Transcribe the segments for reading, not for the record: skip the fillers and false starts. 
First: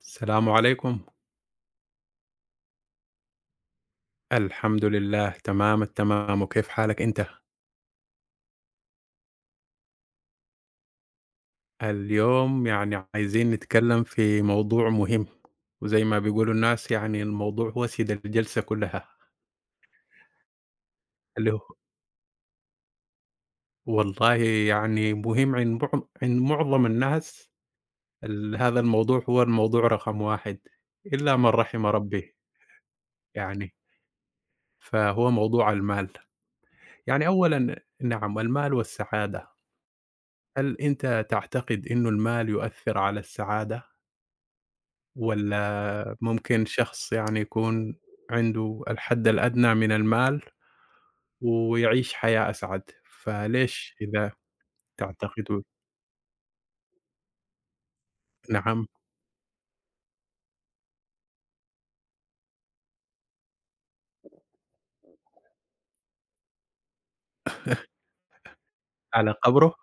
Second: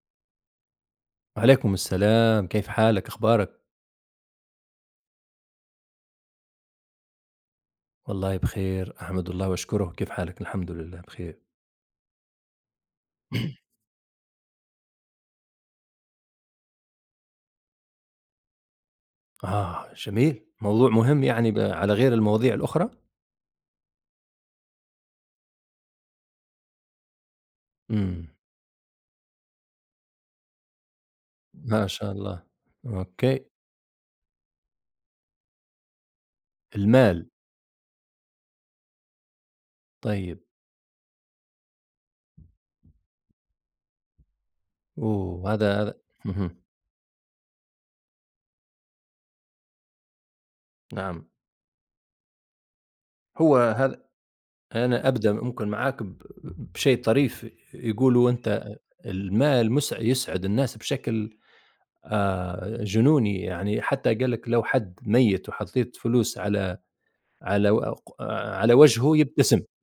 السلام عليكم. وعليكم السلام، كيف حالك؟ أخبارك؟ الحمد لله تمام التمام، وكيف حالك أنت؟ والله بخير، أحمد الله وأشكره، كيف حالك؟ الحمد لله بخير. اليوم يعني عايزين نتكلم في موضوع مهم، وزي ما بيقولوا الناس يعني الموضوع هو سيد الجلسة كلها، آه جميل، موضوع مهم يعني اللي هو على غير المواضيع الأخرى؟ والله يعني مهم عند معظم الناس. إمم، هذا الموضوع هو الموضوع رقم 1 إلا من ما رحم شاء ربي الله، أوكي، يعني، فهو موضوع المال. يعني المال، أولًا نعم، المال والسعادة، طيب، هل أنت تعتقد إنه المال يؤثر على السعادة؟ هذا هذا والّا اهم، ممكن شخص يعني يكون عنده الحد الأدنى من المال، نعم، ويعيش حياة أسعد، هو فليش هذا إذا أنا أبدأ تعتقدوا؟ ممكن معاك بشيء طريف، يقولوا أنت نعم، المال يسعد الناس بشكل جنوني، يعني حتى قال لك لو حد ميت وحطيت فلوس على وجهه على يبتسم، قبره؟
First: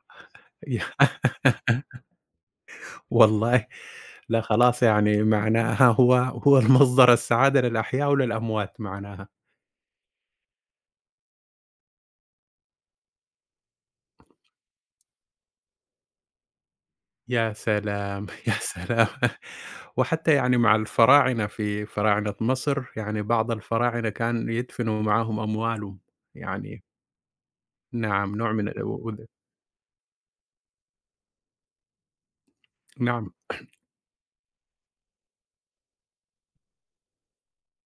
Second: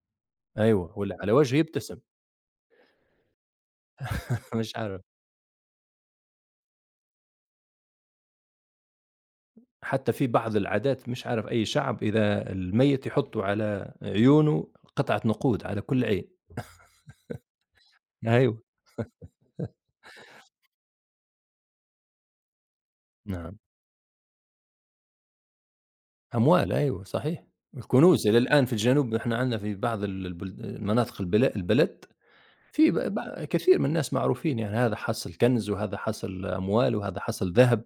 أيوه، واللي على وجهه يبتسم. والله لا، مش خلاص عارف. يعني معناها هو المصدر السعادة للأحياء وللأموات معناها. حتى في بعض العادات مش عارف أي شعب إذا الميت يحطوا على عيونه قطعة نقود على كل عين. يا سلام، يا أيوه، سلام! وحتى يعني مع الفراعنة، في فراعنة مصر، يعني بعض نعم. الفراعنة كان يدفنوا معاهم أموالهم، أموال، يعني أيوه صحيح. الكنوز نعم، إلى نوع الآن من في ال و الجنوب وال إحنا عندنا في بعض ال البل مناطق البلد، في ب نعم. ب كثير من الناس معروفين، يعني هذا حصل كنز وهذا حصل أموال وهذا حصل ذهب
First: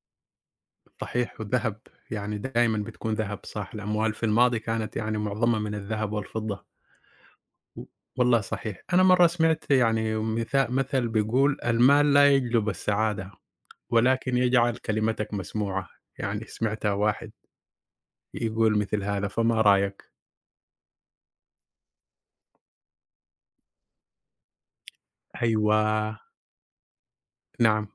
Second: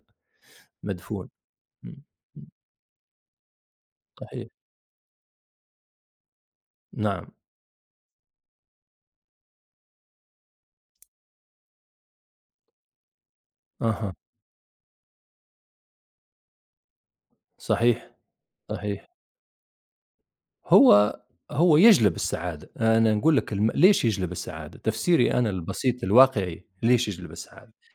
مدفون. صحيح، والذهب، إمم، يعني إمم، دايمًا بتكون ذهب صح، الأموال في صحيح. الماضي كانت يعني معظمها من الذهب والفضة، نعم، و والله صحيح. أنا مرّة سمعت يعني مثل بيقول: "المال لا يجلب السعادة، أها، ولكن يجعل كلمتك مسموعة." يعني سمعتها واحد صحيح، يقول مثل صحيح. هذا، فما رأيك؟ هو هو يجلب السعادة. أنا نقول لك ليش يجلب السعادة؟ تفسيري أنا البسيط أيوه، الواقعي ليش يجلب السعادة؟ نعم،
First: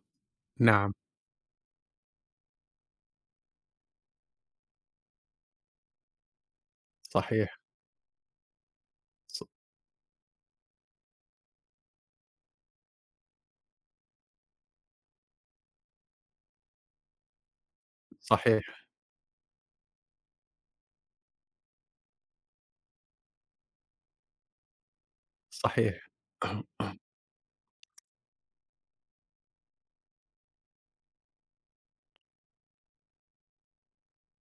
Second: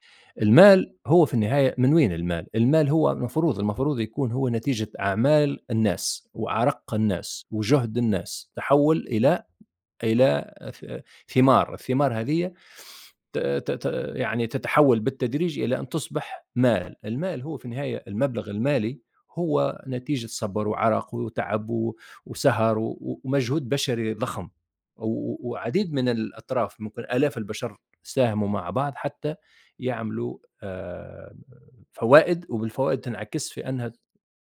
نعم، المال هو في النهاية من وين المال؟ المال هو المفروض يكون هو نتيجة أعمال الناس، وأرق الناس، صحيح، وجهد الناس، تحوّل ص إلى ثمار، الثمار هذية ت ت ت يعني تتحول بالتدريج إلى أن تصبح مال. المال هو في النهاية المبلغ صحيح، المالي هو نتيجة صبر وعرق وتعب وسهر و و- ومجهود بشري ضخم، و و وعديد من صحيح، الأطراف ممكن آلاف البشر ساهموا مع بعض حتى يعملوا آآ فوائد، وبالفوائد تنعكس في أنها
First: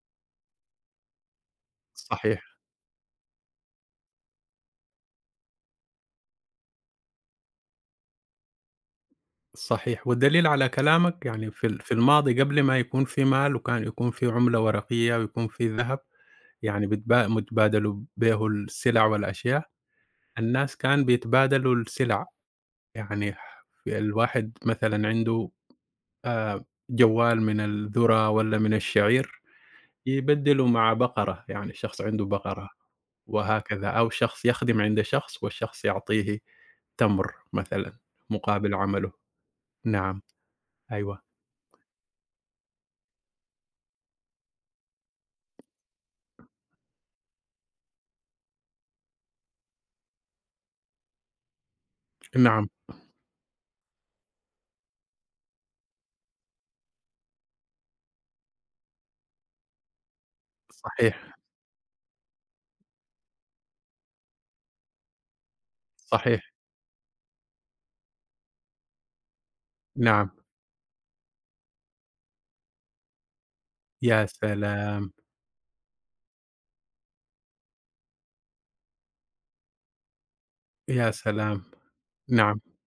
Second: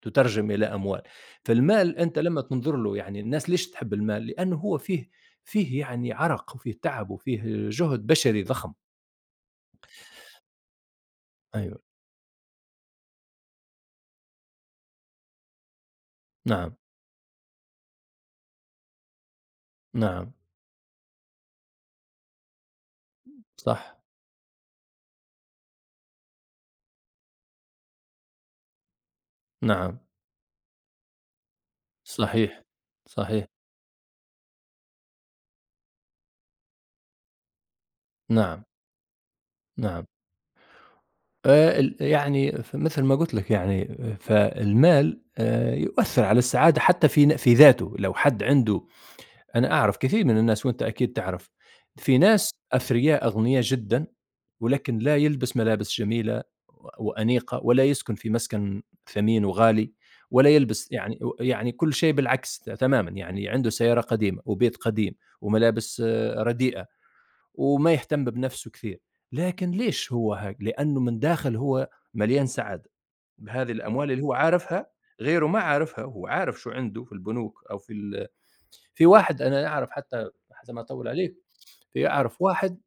تُترجم إلى أموال. فالمال أنت لمّا صحيح. تنظر له، يعني الناس ليش تحب المال؟ لأنه هو فيه يعني عرق وفيه تعب وفيه جهد بشري ضخم. صحيح، والدليل على كلامك يعني في ال أيوه، في الماضي، قبل ما يكون في مال، وكان يكون في عملة ورقية ويكون في ذهب، نعم، يعني بيتبادلوا بيه السلع والأشياء، نعم، الناس كان بيتبادلوا السلع، يعني صح، الواحد مثلًا عنده جوال من الذرة والّا من الشعير، نعم، يبدّله مع بقرة، يعني شخص عنده صحيح، بقرة صحيح، وهكذا، أو شخص يخدم عند شخص والشخص يعطيه تمر مثلًا نعم، مقابل عمله. نعم. نعم، أيوه، ال يعني فمثل ما قُلت لك يعني، فالمال يؤثّر على السعادة حتى في ذاته. لو حد عنده، أنا أعرف كثير من الناس وأنت أكيد تعرف، في ناس نعم، أثرياء أغنياء جدًا، ولكن لا يلبس ملابس جميلة وأنيقة، ولا يسكن في مسكن ثمين وغالي، ولا يلبس يعني صحيح. يعني كل شيء بالعكس تمامًا، يعني عنده سيارة قديمة وبيت قديم وملابس صحيح، رديئة، وما يهتم بنفسه كثير. لكن ليش نعم، هو هيك؟ لأنه من داخل هو مليان سعادة بهذه الأموال اللي يا هو عارفها، سلام! غيره ما عارفها، هو عارف شو عنده في البنوك أو في واحد أنا أعرف، حتى ما أطوّل يا عليك، سلام! في أعرف نعم، واحد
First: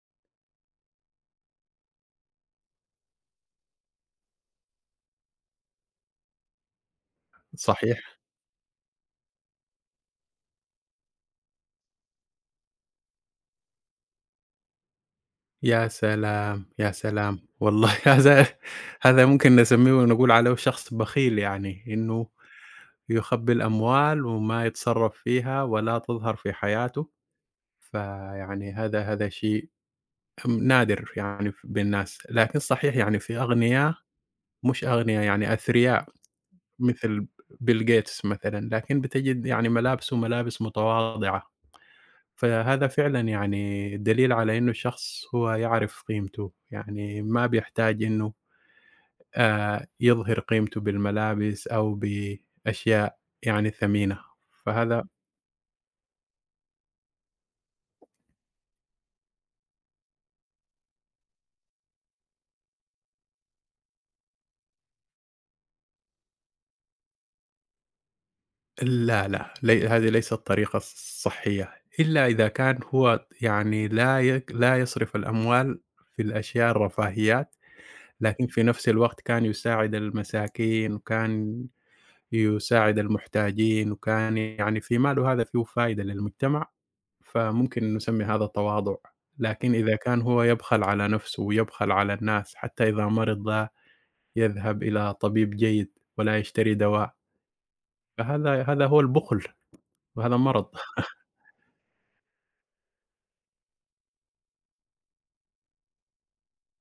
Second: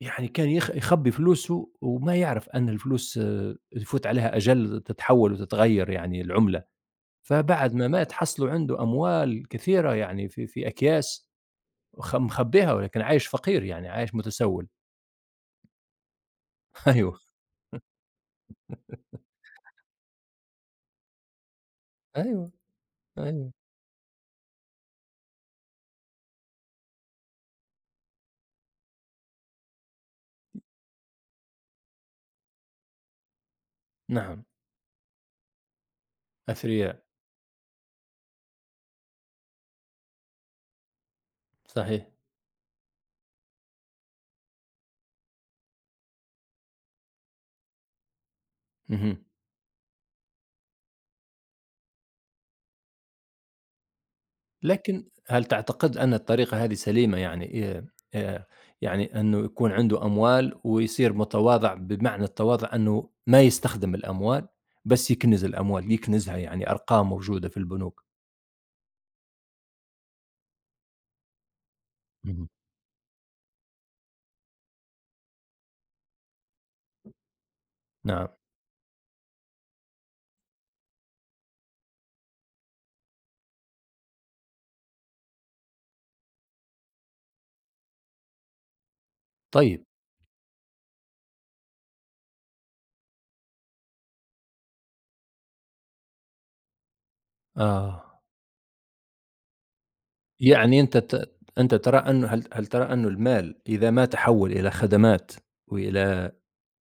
يعني كان يخبّي فلوسه وما يعرف أن الفلوس يفوت عليها أجل تتحوّل وتتغيّر يعني العملة، فبعد ما مات صحيح، حصلوا عنده أموال كثيرة، يعني في أكياس مخبّيها، ولكن عايش فقير يعني عايش متسول. يا سلام! يا أيوه، سلام! والله هذا ممكن نسميه ونقول عليه شخص بخيل يعني، إنه أيوه، أيوه، يخبّي الأموال وما يتصرّف فيها ولا تظهر في حياته، فيعني هذا شيء نادر يعني بين الناس، لكن صحيح يعني في أغنياء، نعم، مش أغنياء يعني أثرياء، أثرياء، مثل bill gates مثلًا، لكن بتجد يعني ملابسه ملابس متواضعة. صحيح. فهذا فعلًا يعني دليل على إنه الشخص هو يعرف قيمته، يعني ما بيحتاج إنه اهم. يظهر قيمته بالملابس أو بأشياء يعني ثمينة، فهذا لكن هل تعتقد أن الطريقة هذه سليمة؟ يعني آآ يعني إنه يكون عنده أموال ويصير متواضع، بمعنى التواضع إنه ما يستخدم الأموال، بس يكنز الأموال، يكنزها يعني أرقام موجودة في البنوك. لا، لا، هذه ليست الطريقة الصحية، إلا اهم. إذا كان هو يعني لا يصرف الأموال في الأشياء الرفاهيات، نعم، لكن في نفس الوقت كان يساعد المساكين وكان يساعد المحتاجين، وكان يعني في ماله هذا فيه فايدة للمجتمع. فممكن نسمي هذا تواضع، لكن طيب. إذا كان هو يبخل على نفسه ويبخل على الناس، حتى إذا مرض لا يذهب إلى طبيب جيد ولا يشتري دواء، آه، فهذا هو البخل، وهذا مرض. يعني أنت ترى أنه، هل ترى أنه المال إذا ما تحول إلى خدمات وإلى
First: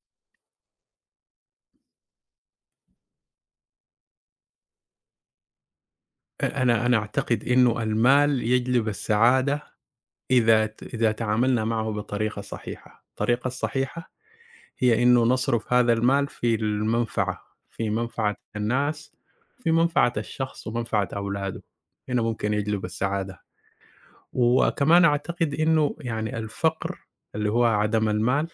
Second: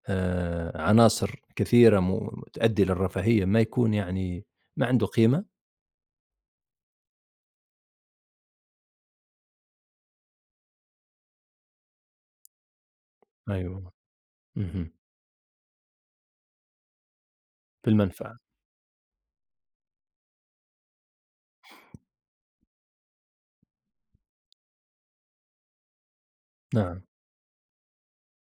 عناصر كثيرة تؤدي للرفاهية، ما يكون يعني ما عنده قيمة؟ أ أنا أنا أعتقد إنه المال يجلب السعادة إذا تعاملنا معه بطريقة صحيحة. الطريقة أيوه، الصحيحة اهم، هي إنه نصرف هذا المال في المنفعة، في في منفعة المنفعة. الناس، في منفعة الشخص ومنفعة أولاده، هنا ممكن يجلب السعادة. وكمان أعتقد إنه يعني نعم، الفقر، اللي هو عدم المال،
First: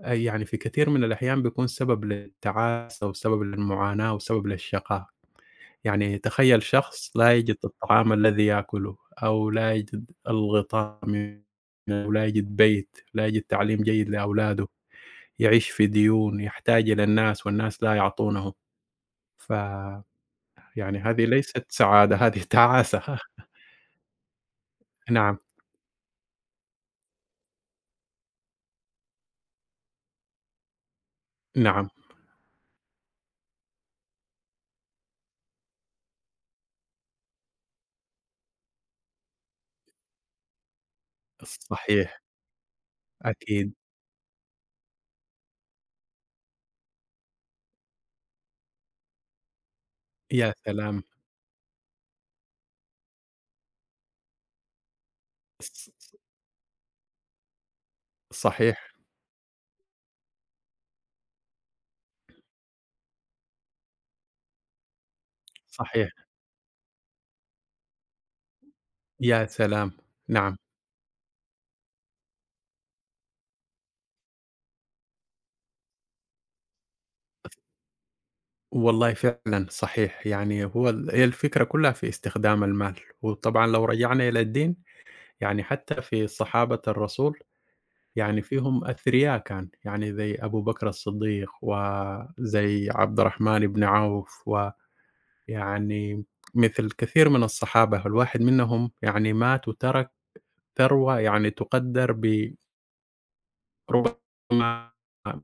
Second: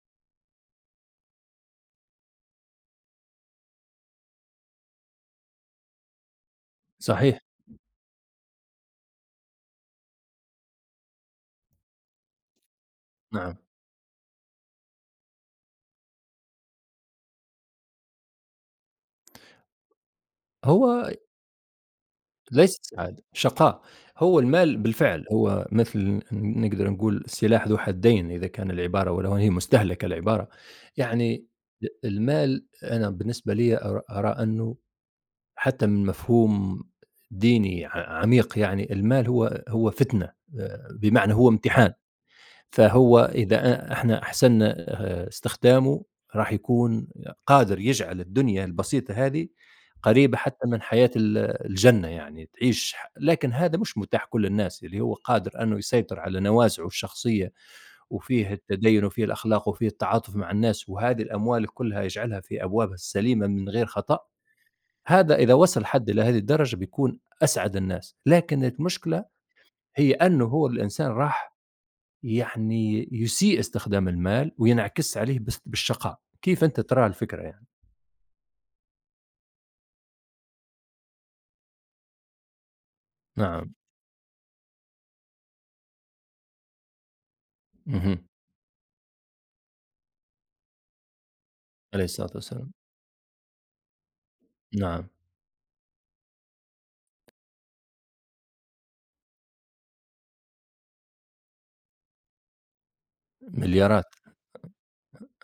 يعني في كثير من الأحيان بيكون سبب للتعاسة وسبب للمعاناة وسبب للشقاء، يعني تخيل شخص لا صحيح، يجد الطعام الذي يأكله، أو لا يجد الغطاء أو لا يجد بيت، لا يجد نعم. تعليم جيد لأولاده، يعيش في ديون، يحتاج إلى الناس والناس لا يعطونه، ف يعني هو هذه ليست سعادة، هذه ليس تعاسة. السعادة، شقاء. هو المال بالفعل نعم، هو مثل نقدر نقول سلاح ذو حدين، إذا كان العبارة ولو هي مستهلكة العبارة. يعني نعم، المال أنا بالنسبة لي أرى أنه حتى من مفهوم ديني عميق، يعني المال هو فتنة، بمعنى هو امتحان. صحيح، فهو إذا أكيد، إحنا أحسننا استخدامه، راح يكون قادر يجعل الدنيا البسيطة هذه قريبة يا حتى من سلام! حياة الجنة، يعني تعيش لكن هذا مش متاح كل الناس، اللي هو قادر أنه يسيطر ص على نوازعه الشخصية وفيه صحيح، التدين وفيه الأخلاق وفيه التعاطف مع الناس، وهذه الأموال كلها يجعلها في أبوابها السليمة من غير خطأ. هذا إذا وصل حد صحيح، إلى هذه الدرجة بيكون أسعد الناس. لكن المشكلة يا سلام! هي أنه نعم، هو الإنسان راح يعني يسيء استخدام المال وينعكس عليه بس بالشقاء. كيف أنت ترى الفكرة يعني؟ والله فعلًا صحيح، يعني هو، هي الفكرة كلها في استخدام المال، وطبعًا نعم، لو رجعنا إلى الدين، يعني حتى في صحابة الرسول، اهم، يعني فيهم أثرياء كان، يعني زي أبو بكر الصديق، عليه الصلاة والسلام، وزي عبد الرحمن بن عوف، نعم، ويعني مثل كثير من الصحابة، الواحد منهم يعني مات وترك ثروة يعني تُقدّر مليارات، بربما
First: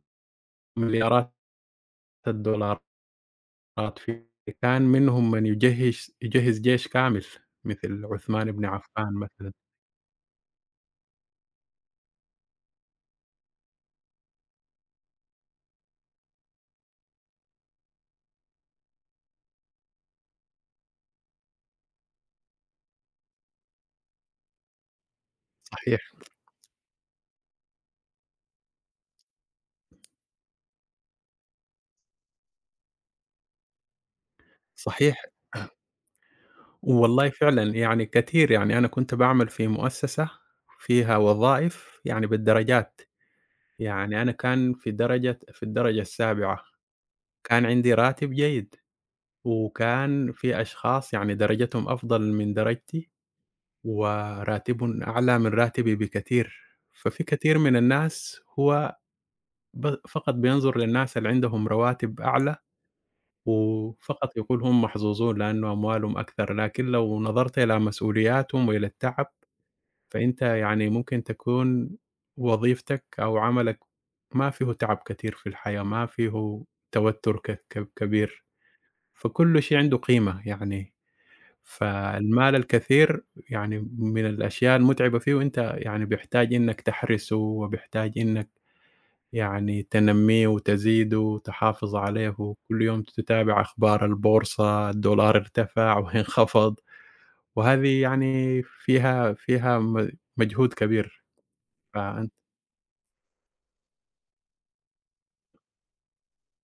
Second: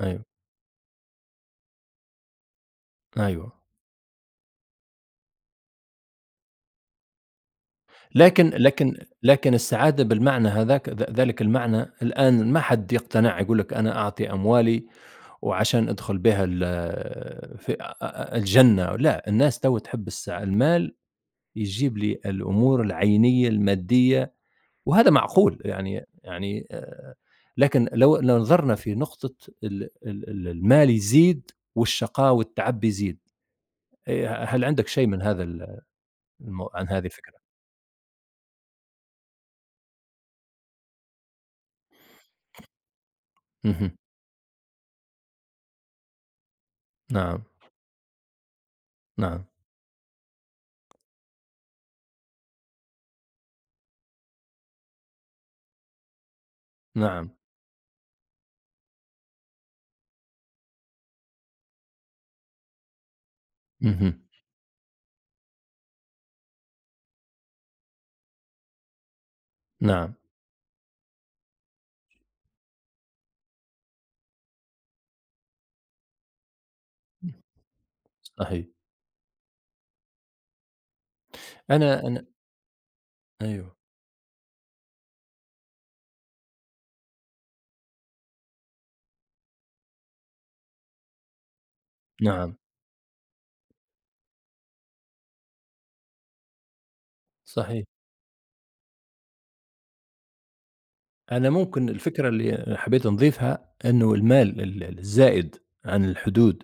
أيوه، مليارات الدولارات. أيوه. آه، في كان منهم من يجهّز جيش كامل مثل لكن عثمان بن لكن عفان لكن مثلًا. السعادة بالمعنى هذاك، ذلك المعنى الآن ما حد يقتنع، يقول لك أنا أعطي أموالي وعشان أدخل بها في أ أ الجنة. لأ، الناس تحب المال يجيب لي الأمور العينية المادية، وهذا معقول صحيح، لكن لو نظرنا في نقطة ال ال ال المال يزيد والشقاء والتعب بيزيد، هل عندك شيء من صحيح. هذا ال المو عن هذه والله الفكرة؟ فعلًا يعني كتير، يعني أنا كنت باعمل في مؤسسة فيها وظائف يعني بالدرجات، اهم، يعني أنا كان في الدرجة السابعة، نعم، كان عندي راتب جيد، نعم، وكان في أشخاص يعني درجتهم أفضل من درجتي، وراتبهم أعلى من راتبي بكتير، ففي نعم، كثير من الناس هو فقط بينظر للناس اللي عندهم رواتب أعلى، اهم، وفقط يقول هم محظوظون لأنه أموالهم أكثر، لكن لو نظرت إلى مسؤولياتهم وإلى التعب، نعم، فأنت يعني ممكن تكون وظيفتك أو عملك ما فيه تعب كتير في الحياة، ما فيه توتر ك ك كبير، صحيح. فكل شيء عنده قيمة يعني، أنا فالمال الكثير أيوه، يعني من الأشياء المتعبة فيه، وأنت يعني بيحتاج إنك تحرسه وبيحتاج إنك يعني تنمّيه وتزيده، تحافظ عليه، نعم، وكل يوم تتابع أخبار البورصة، الدولار ارتفع وانخفض، صحيح. وهذه يعني فيها مجهود كبير، أنا ممكن الفكرة فأنت اللي حبيت نضيفها إنه المال ال ال الزائد عن الحدود،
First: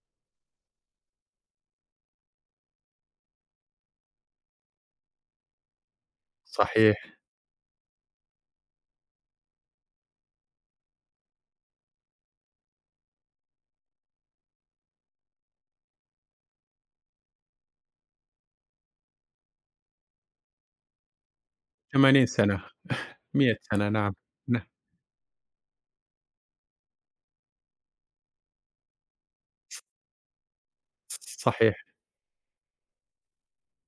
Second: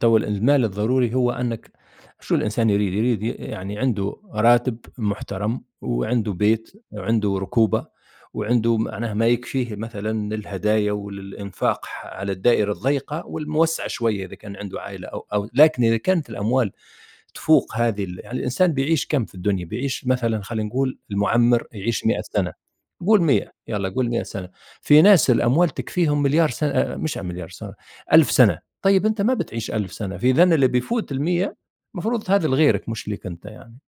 المال الضروري هو أنك، شو الإنسان يريد؟ يريد، يعني عنده راتب محترم وعنده بيت صحيح، وعنده ركوبة وعنده معناها ما يكفيه مثلًا للهدايا وللإنفاق على الدائرة الضيقة والموسعة شوية إذا كان عنده عائلة، أو لكن إذا كانت الأموال تفوق هذه يعني الإنسان بيعيش كم في الدنيا؟ بيعيش مثلًا، خلينا نقول المُعمّر يعيش 100 80 سنة، سنة، قُل 100 100 يالّا سنة قُل نعم، 100 سنة، ن في ناس الأموال تكفيهم مليار سنة، مش مليار سنة، 1000 سنة. طيب أنت ما بتعيش 1000 سنة، فإذًا اللي بيفوت ال100 صحيح، المفروض هذا لغيرك مش ليك أنت يعني.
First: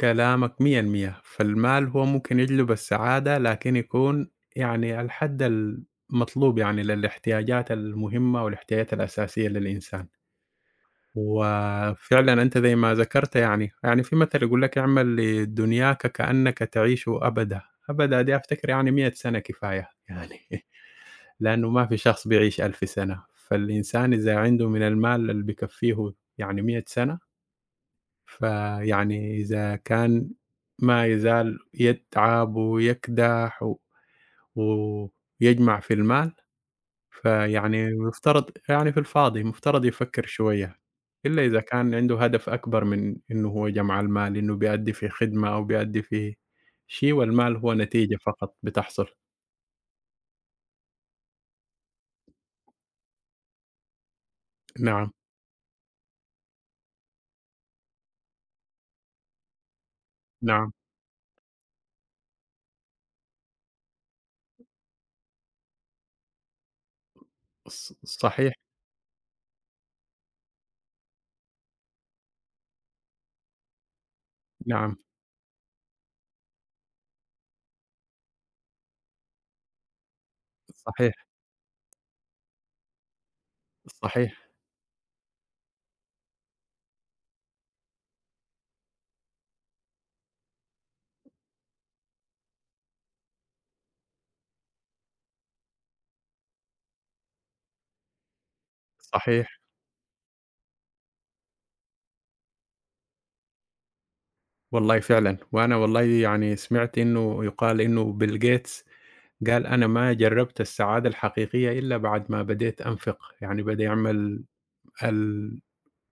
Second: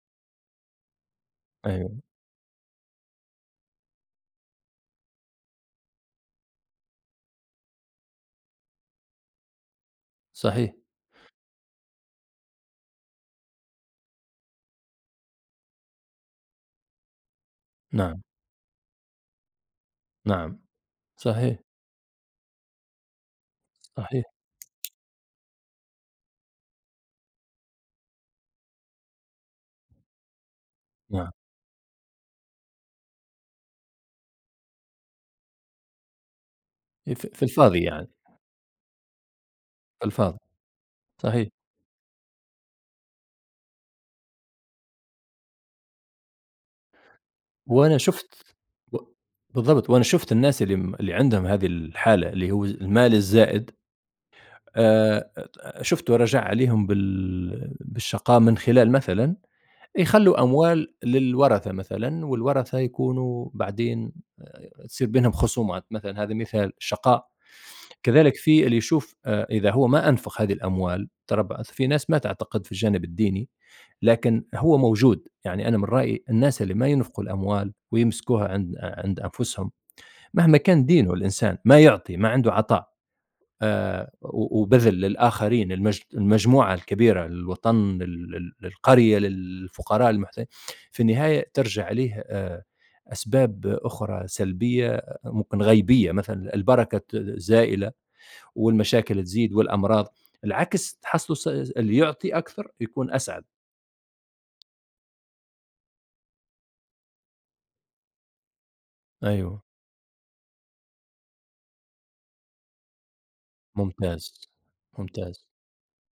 كلامك 100% فالمال أيوه، هو ممكن يجلب السعادة، لكن يكون يعني على الحد المطلوب، يعني للاحتياجات المهمة والاحتياجات الأساسية للإنسان. صحيح، وفعلًا أنت زي ما ذكرت يعني، يعني في مثل يقول لك: "اعمل لدنياك كأنك تعيش أبدًا." نعم، أبدًا دي أفتكر يعني 100 سنة كفاية يعني، نعم، صحيح، لأنه ما في شخص بيعيش 1000 سنة، فالإنسان صحيح، إذا عنده من المال اللي بيكفّيه يعني 100 سنة، فيعني إذا كان ما نعم. يزال يتعب ويكدح و ويجمع في المال، في الفاضي فيعني يعني، مفترض يعني في الفاضي، مفترض في يفكّر الفاضي، شوية، إلا صحيح. إذا كان عنده هدف أكبر من إنه هو جمع المال، إنه بيأدّي في خدمة أو بيأدّي في شيء والمال هو وأنا نتيجة شُفت، فقط و بتحصل. بالضبط، وأنا شُفت الناس اللي م اللي عندهم هذه الحالة، اللي هو المال الزائد، نعم، آآ شُفت رجاء عليهم بالشقاء من خلال مثلًا يخلّوا نعم، أموال للورثة مثلًا، والورثة يكونوا بعدين تصير بينهم خصومات مثلًا، هذا مثال الشقاء. ص كذلك صحيح، في اللي يشوف إذا هو ما أنفق هذه الأموال، ترى في ناس ما تعتقد في الجانب الديني، لكن هو نعم، موجود. يعني أنا من رأيي الناس اللي ما ينفقوا الأموال ويمسكوها عند أنفسهم، مهما كان دينه، صحيح، الإنسان ما يعطي، ما عنده عطاء، صحيح، و وبذل للآخرين، المجموعة الكبيرة، للوطن، لل لل للقرية، للفقراء في النهاية ترجع عليه أسباب أخرى سلبية، ممكن غيبية، مثلًا البركة زائلة والمشاكل تزيد صحيح، والأمراض، العكس تحصلوا، اللي يعطي أكثر يكون أسعد. والله فعلًا، وأنا والله يعني سمعت إنه يُقال إنه بيل غيتس أيوه، قال: "أنا ما جرّبت السعادة الحقيقية إلا بعد ما بديت أنفق." يعني بدأ ممتاز، يعمل ممتاز،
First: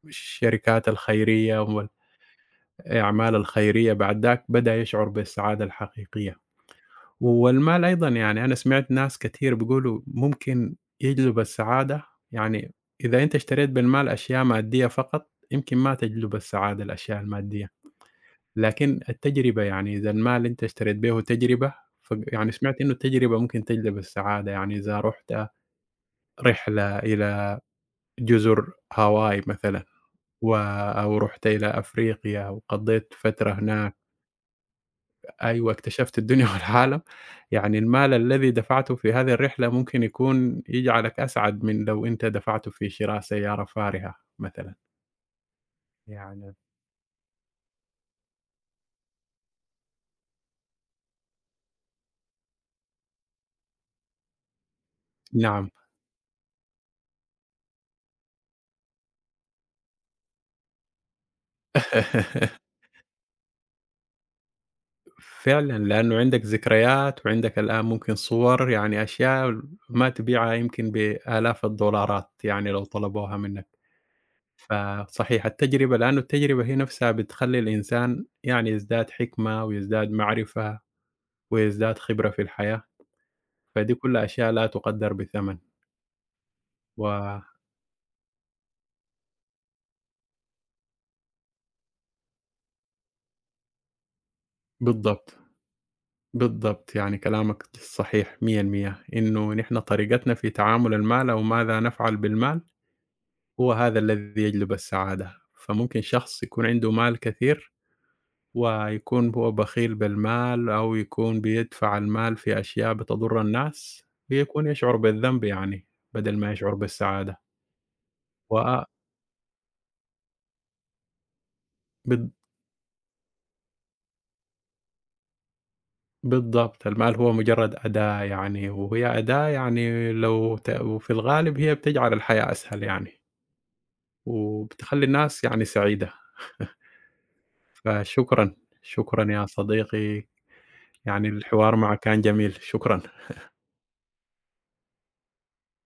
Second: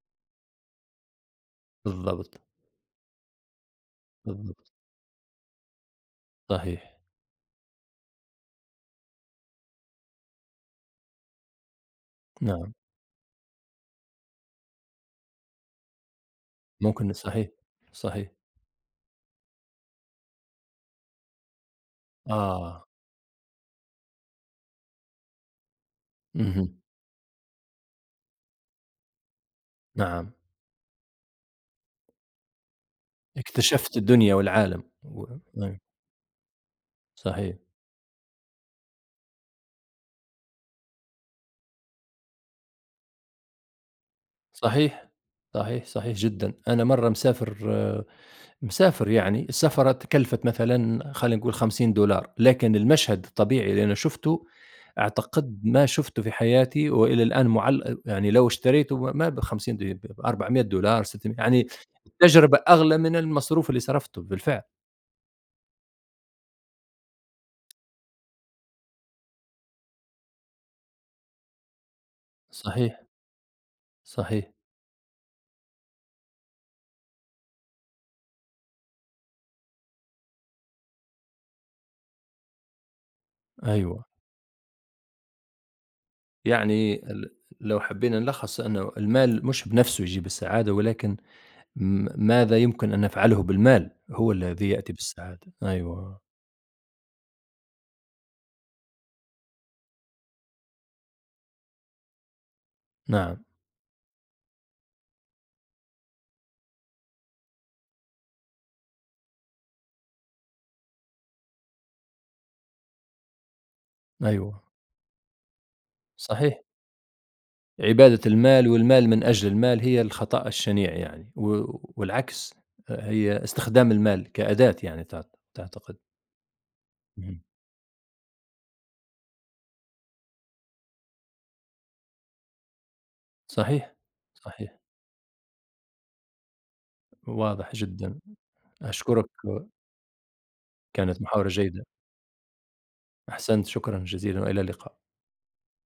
الشركات الخيرية و بالضبط، الأعمال الخيرية، بعد ذاك بالضبط، بدأ يشعر بالسعادة الحقيقية. صحيح، والمال أيضًا يعني أنا سمعت ناس كتير بيقولوا ممكن يجلب السعادة، نعم، يعني إذا أنت اشتريت بالمال أشياء مادية فقط، يمكن ما تجلب السعادة ممكن الأشياء صحيح، المادية، صحيح، لكن التجربة، يعني إذا المال أنت اشتريت به تجربة، يعني سمعت آه، إنه التجربة ممكن تجلب السعادة، يعني إذا رُحت اهم، رحلة إلى جزر هاواي مثلًا، نعم. أو رُحت إلى أفريقيا وقضيت فترة هناك. اكتشفت الدنيا والعالم أيوه، أيوه، اكتشفت الدنيا والعالم، صحيح، يعني المال الذي دفعته في هذه الرحلة ممكن يكون يجعلك أسعد من لو أنت دفعته في شراء سيارة فارهة مثلًا. صحيح، صحيح، صحيح جدًا. يعني أنا مرّة مسافر، مسافر يعني، السفرة كلفت مثلًا، خلينا نقول $50، لكن المشهد الطبيعي اللي أنا شُفته أعتقد نعم. ما شُفته في حياتي، وإلى الآن يعني لو اشتريته ما ما ب50 ب$400 $600 يعني. التجربة أغلى من المصروف اللي صرفته بالفعل. فعلًا، لأنه عندك ذكريات وعندك الآن ممكن صور، يعني أشياء ما تبيعها يمكن بآلاف الدولارات يعني لو صحيح، طلبوها منك. صحيح، فصحيح التجربة، لأنه التجربة هي نفسها بتخلّي الإنسان يعني يزداد حكمة ويزداد معرفة ويزداد خبرة في الحياة. فدي أيوه. كلّها أشياء لا تُقدّر بثمن. يعني و لو حبينا نلخّص أنه المال مش بنفسه يجيب السعادة، ولكن ماذا يمكن أن نفعله بالمال هو الذي يأتي بالضبط، بالسعادة. أيوه، بالضبط، يعني كلامك صحيح 100% إنه نحن طريقتنا في تعامل المال أو ماذا نفعل بالمال، نعم، هو هذا الذي يجلب السعادة، فممكن شخص يكون عنده مال كثير ويكون هو بخيل بالمال أو يكون بيدفع المال في أشياء بتضُر الناس، أيوه، بيكون يشعر بالذنب يعني بدل ما صحيح. يشعر بالسعادة، عبادة المال، و والمال من أجل المال، هي الخطأ الشنيع يعني، و بال والعكس هي استخدام المال كأداة يعني تعت تعتقد. بالضبط، المال هو اهم. مجرّد أداة يعني، وهي أداة يعني لو ت وفي الغالب هي بتجعل الحياة أسهل يعني، صحيح، صحيح، وبتخلّي الناس يعني سعيدة، واضح جدًا. فشكرًا، أشكرك، شكرًا يا صديقي، كانت يعني محاورة الحوار جيدة. معك كان جميل، شكرًا. أحسنت، شكرًا جزيلًا وإلى اللقاء.